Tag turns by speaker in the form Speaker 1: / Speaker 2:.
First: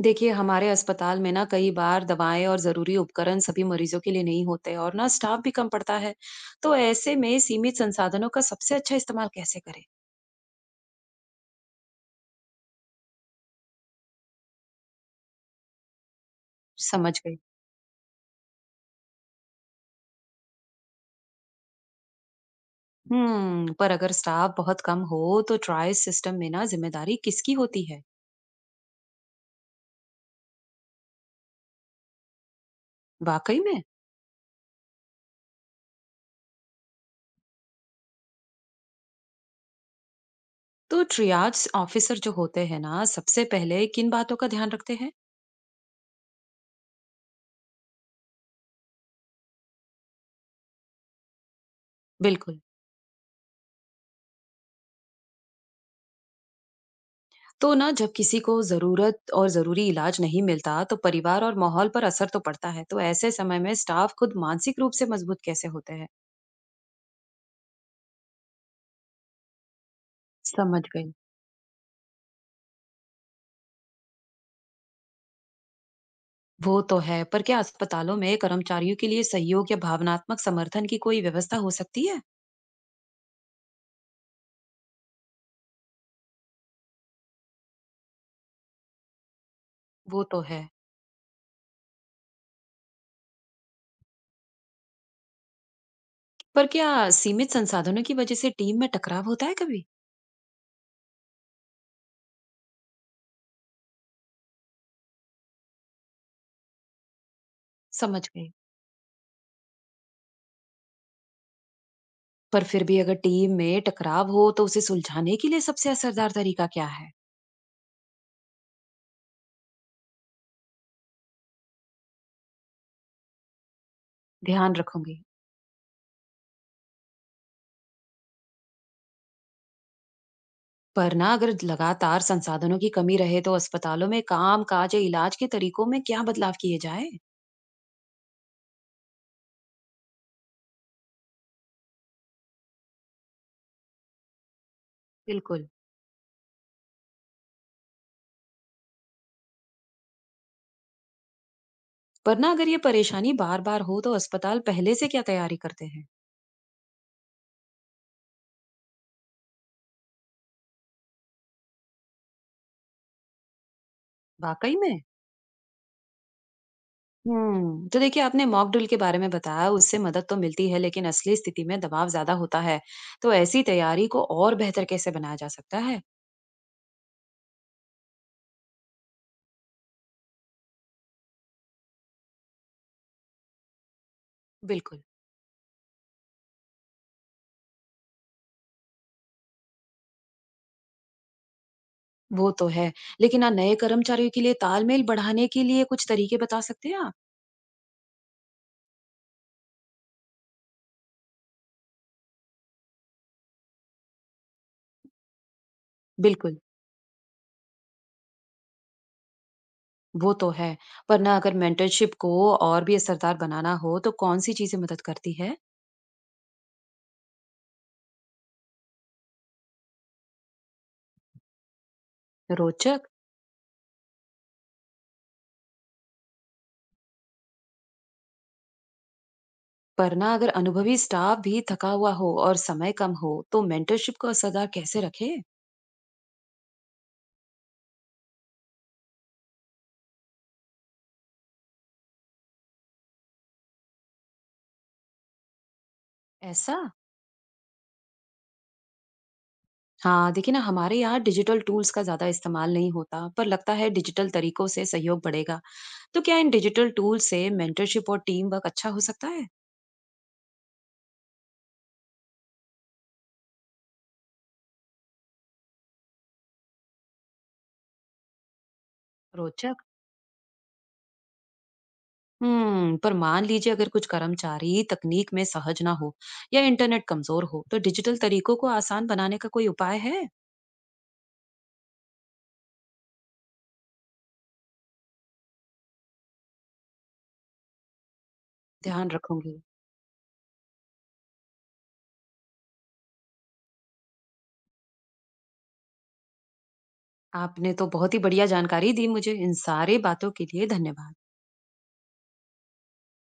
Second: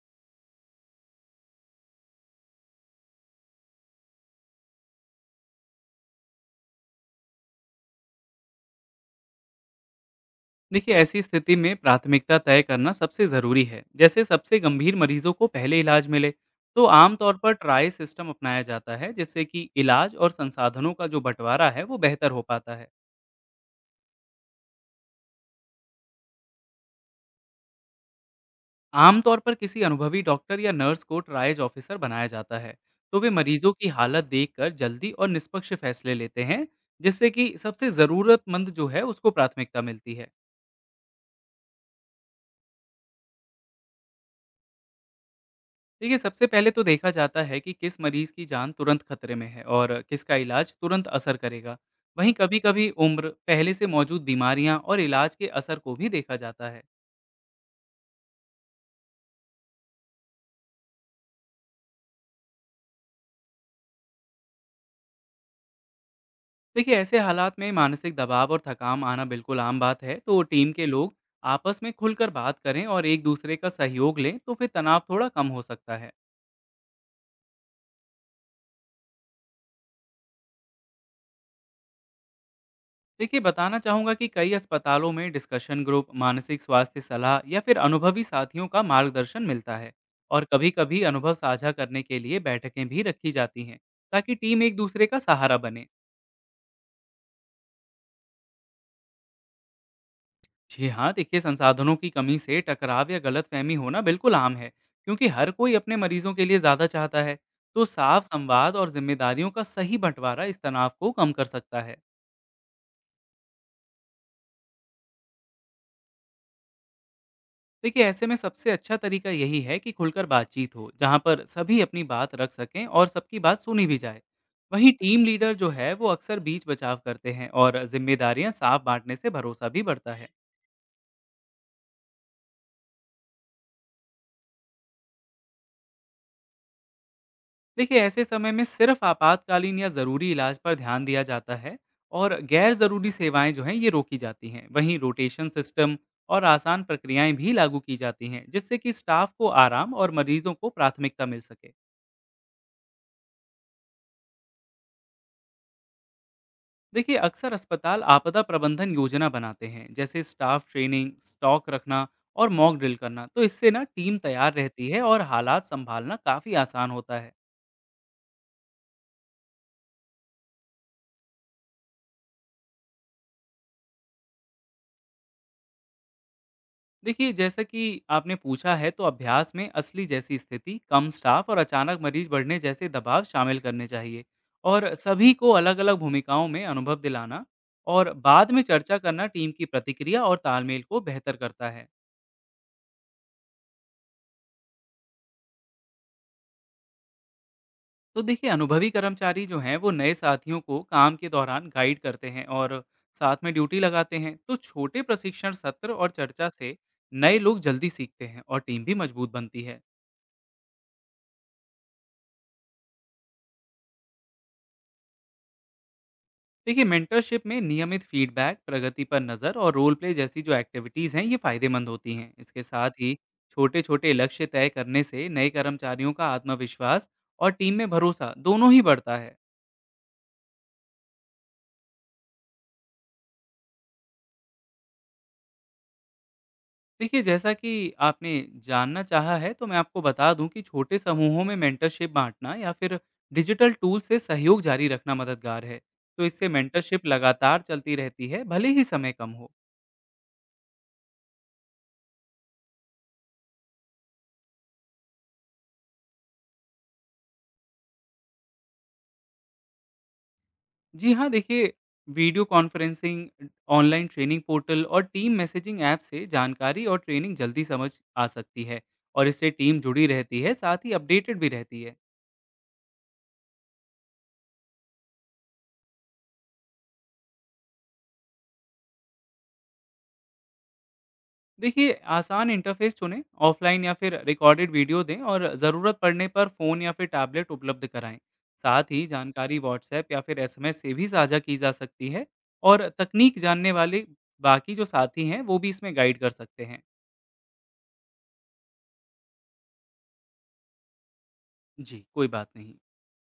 Speaker 1: देखिए हमारे अस्पताल में ना कई बार दवाएं और जरूरी उपकरण सभी मरीजों के लिए नहीं होते और ना स्टाफ भी कम पड़ता है। तो ऐसे में सीमित संसाधनों का सबसे अच्छा इस्तेमाल कैसे करें?
Speaker 2: देखिए, ऐसी स्थिति में प्राथमिकता तय करना सबसे ज़रूरी है। जैसे सबसे गंभीर मरीजों को पहले इलाज मिले, तो
Speaker 1: समझ
Speaker 2: आमतौर
Speaker 1: गई।
Speaker 2: पर ट्राई सिस्टम अपनाया जाता है, जिससे कि इलाज और संसाधनों का जो बंटवारा है वो बेहतर हो पाता है।
Speaker 1: पर अगर स्टाफ बहुत कम हो तो ट्रायज सिस्टम में ना जिम्मेदारी किसकी होती है?
Speaker 2: आमतौर पर किसी अनुभवी डॉक्टर या नर्स को ट्राइज ऑफिसर बनाया जाता है, तो वे
Speaker 1: वाकई
Speaker 2: मरीजों
Speaker 1: में।
Speaker 2: की हालत देखकर जल्दी और निष्पक्ष फैसले लेते हैं, जिससे कि सबसे ज़रूरतमंद जो है उसको प्राथमिकता मिलती है।
Speaker 1: तो ट्रियाज ऑफिसर जो होते हैं ना सबसे पहले किन बातों का ध्यान रखते हैं?
Speaker 2: देखिए, सबसे पहले तो देखा जाता है कि किस मरीज़ की जान तुरंत खतरे में है और किसका इलाज तुरंत असर करेगा। वहीं
Speaker 1: बिल्कुल।
Speaker 2: कभी-कभी उम्र, पहले से मौजूद बीमारियां और इलाज के असर को भी देखा जाता है।
Speaker 1: तो ना जब किसी को जरूरत और जरूरी इलाज नहीं मिलता तो परिवार और माहौल पर असर तो पड़ता है। तो ऐसे समय में स्टाफ खुद मानसिक रूप से मजबूत कैसे होते हैं?
Speaker 2: देखिए, ऐसे हालात में मानसिक दबाव और थकान आना बिल्कुल आम बात है, तो टीम
Speaker 1: समझ
Speaker 2: के
Speaker 1: गई।
Speaker 2: लोग आपस में खुलकर बात करें और एक दूसरे का सहयोग लें, तो फिर तनाव थोड़ा कम हो सकता है।
Speaker 1: वो तो है। पर क्या अस्पतालों में कर्मचारियों के लिए सहयोग या भावनात्मक समर्थन की कोई व्यवस्था हो सकती है?
Speaker 2: देखिए, बताना चाहूँगा कि कई अस्पतालों में डिस्कशन ग्रुप, मानसिक स्वास्थ्य सलाह या फिर अनुभवी साथियों का मार्गदर्शन मिलता है।
Speaker 1: वो तो
Speaker 2: और
Speaker 1: है।
Speaker 2: कभी-कभी अनुभव साझा करने के लिए बैठकें भी रखी जाती हैं, ताकि टीम एक दूसरे का सहारा बने।
Speaker 1: पर क्या सीमित संसाधनों की वजह से टीम में टकराव होता है कभी?
Speaker 2: जी हाँ, देखिए, संसाधनों की कमी से टकराव या गलतफहमी होना बिल्कुल आम है, क्योंकि हर कोई अपने मरीजों के लिए ज़्यादा चाहता है। तो साफ
Speaker 1: समझ गई।
Speaker 2: संवाद और जिम्मेदारियों का सही बंटवारा इस तनाव को कम कर सकता है।
Speaker 1: पर फिर भी अगर टीम में टकराव हो तो उसे सुलझाने के लिए सबसे असरदार तरीका क्या है?
Speaker 2: देखिए, ऐसे में सबसे अच्छा तरीका यही है कि खुलकर बातचीत हो, जहाँ पर सभी अपनी बात रख सकें और सबकी बात सुनी भी जाए।
Speaker 1: ध्यान
Speaker 2: वहीं
Speaker 1: रखूंगी।
Speaker 2: टीम लीडर जो है वो अक्सर बीच बचाव करते हैं, और जिम्मेदारियां साफ बांटने से भरोसा भी बढ़ता है।
Speaker 1: पर ना अगर लगातार संसाधनों की कमी रहे तो अस्पतालों में काम काज या इलाज के तरीकों में क्या बदलाव किए जाए?
Speaker 2: देखिए, ऐसे समय में सिर्फ आपातकालीन या ज़रूरी इलाज पर ध्यान दिया जाता है, और गैर ज़रूरी सेवाएं जो हैं ये रोकी जाती हैं। वहीं रोटेशन
Speaker 1: बिल्कुल।
Speaker 2: सिस्टम और आसान प्रक्रियाएं भी लागू की जाती हैं, जिससे कि स्टाफ को आराम और मरीजों को प्राथमिकता मिल सके।
Speaker 1: पर ना अगर ये परेशानी बार बार हो तो अस्पताल पहले से क्या तैयारी करते हैं?
Speaker 2: देखिए, अक्सर अस्पताल आपदा प्रबंधन योजना बनाते हैं, जैसे स्टाफ ट्रेनिंग, स्टॉक रखना और मॉक ड्रिल करना। तो इससे ना टीम तैयार
Speaker 1: वाकई
Speaker 2: रहती
Speaker 1: में।
Speaker 2: है और हालात संभालना काफ़ी आसान होता है।
Speaker 1: तो देखिए आपने मॉक ड्रिल के बारे में बताया उससे मदद तो मिलती है लेकिन असली स्थिति में दबाव ज्यादा होता है। तो ऐसी तैयारी को और बेहतर कैसे बनाया जा सकता है?
Speaker 2: देखिए, जैसा कि आपने पूछा है, तो अभ्यास में असली जैसी स्थिति, कम स्टाफ और अचानक मरीज बढ़ने जैसे दबाव शामिल करने चाहिए। और
Speaker 1: बिल्कुल।
Speaker 2: सभी को अलग अलग भूमिकाओं में अनुभव दिलाना और बाद में चर्चा करना टीम की प्रतिक्रिया और तालमेल को बेहतर करता है।
Speaker 1: वो तो है। लेकिन ना नए कर्मचारियों के लिए तालमेल बढ़ाने के लिए कुछ तरीके बता सकते हैं आप?
Speaker 2: तो देखिए, अनुभवी कर्मचारी जो हैं वो नए साथियों को काम के दौरान गाइड करते हैं और साथ में ड्यूटी लगाते हैं। तो छोटे प्रशिक्षण सत्र और चर्चा
Speaker 1: बिल्कुल।
Speaker 2: से नए लोग जल्दी सीखते हैं और टीम भी मजबूत बनती है।
Speaker 1: वो तो है। पर ना अगर मेंटरशिप को और भी असरदार बनाना हो तो कौन-सी चीज़ें मदद करती है?
Speaker 2: देखिए, मेंटरशिप में नियमित फीडबैक, प्रगति पर नज़र और रोल प्ले जैसी जो एक्टिविटीज़ हैं ये फायदेमंद होती हैं। इसके साथ
Speaker 1: रोचक।
Speaker 2: ही छोटे छोटे लक्ष्य तय करने से नए कर्मचारियों का आत्मविश्वास और टीम में भरोसा दोनों ही बढ़ता है।
Speaker 1: पर ना अगर अनुभवी स्टाफ भी थका हुआ हो और समय कम हो तो मेंटरशिप को असरदार कैसे रखे?
Speaker 2: देखिए, जैसा कि आपने जानना चाहा है, तो मैं आपको बता दूँ कि छोटे समूहों में मेंटरशिप बाँटना या फिर डिजिटल टूल से सहयोग जारी रखना मददगार है। तो इससे
Speaker 1: ऐसा?
Speaker 2: मेंटरशिप लगातार चलती रहती है, भले ही समय कम हो।
Speaker 1: हाँ, देखिए ना हमारे यहाँ डिजिटल टूल्स का ज़्यादा इस्तेमाल नहीं होता, पर लगता है डिजिटल तरीकों से सहयोग बढ़ेगा। तो क्या इन डिजिटल टूल से मेंटरशिप और टीम वर्क अच्छा हो सकता है?
Speaker 2: जी हाँ, देखिए, video conferencing, online training portal और टीम मैसेजिंग ऐप से जानकारी और ट्रेनिंग जल्दी समझ आ सकती है। और इससे
Speaker 1: रोचक।
Speaker 2: टीम जुड़ी रहती है, साथ ही अपडेटेड भी रहती है।
Speaker 1: पर मान लीजिए अगर कुछ कर्मचारी तकनीक में सहज ना हो या इंटरनेट कमजोर हो तो डिजिटल तरीकों को आसान बनाने का कोई उपाय है?
Speaker 2: देखिए, आसान इंटरफेस चुनें, ऑफलाइन या फिर रिकॉर्डेड वीडियो दें और ज़रूरत पड़ने पर फ़ोन या फिर टैबलेट उपलब्ध कराएं। साथ ही
Speaker 1: ध्यान रखूंगी।
Speaker 2: जानकारी व्हाट्सएप या फिर एसएमएस से भी साझा की जा सकती है। और तकनीक जानने वाले बाकी जो साथी हैं वो भी इसमें गाइड कर सकते हैं।
Speaker 1: आपने तो बहुत ही बढ़िया जानकारी दी मुझे। इन सारे बातों के लिए धन्यवाद।
Speaker 2: जी, कोई बात नहीं।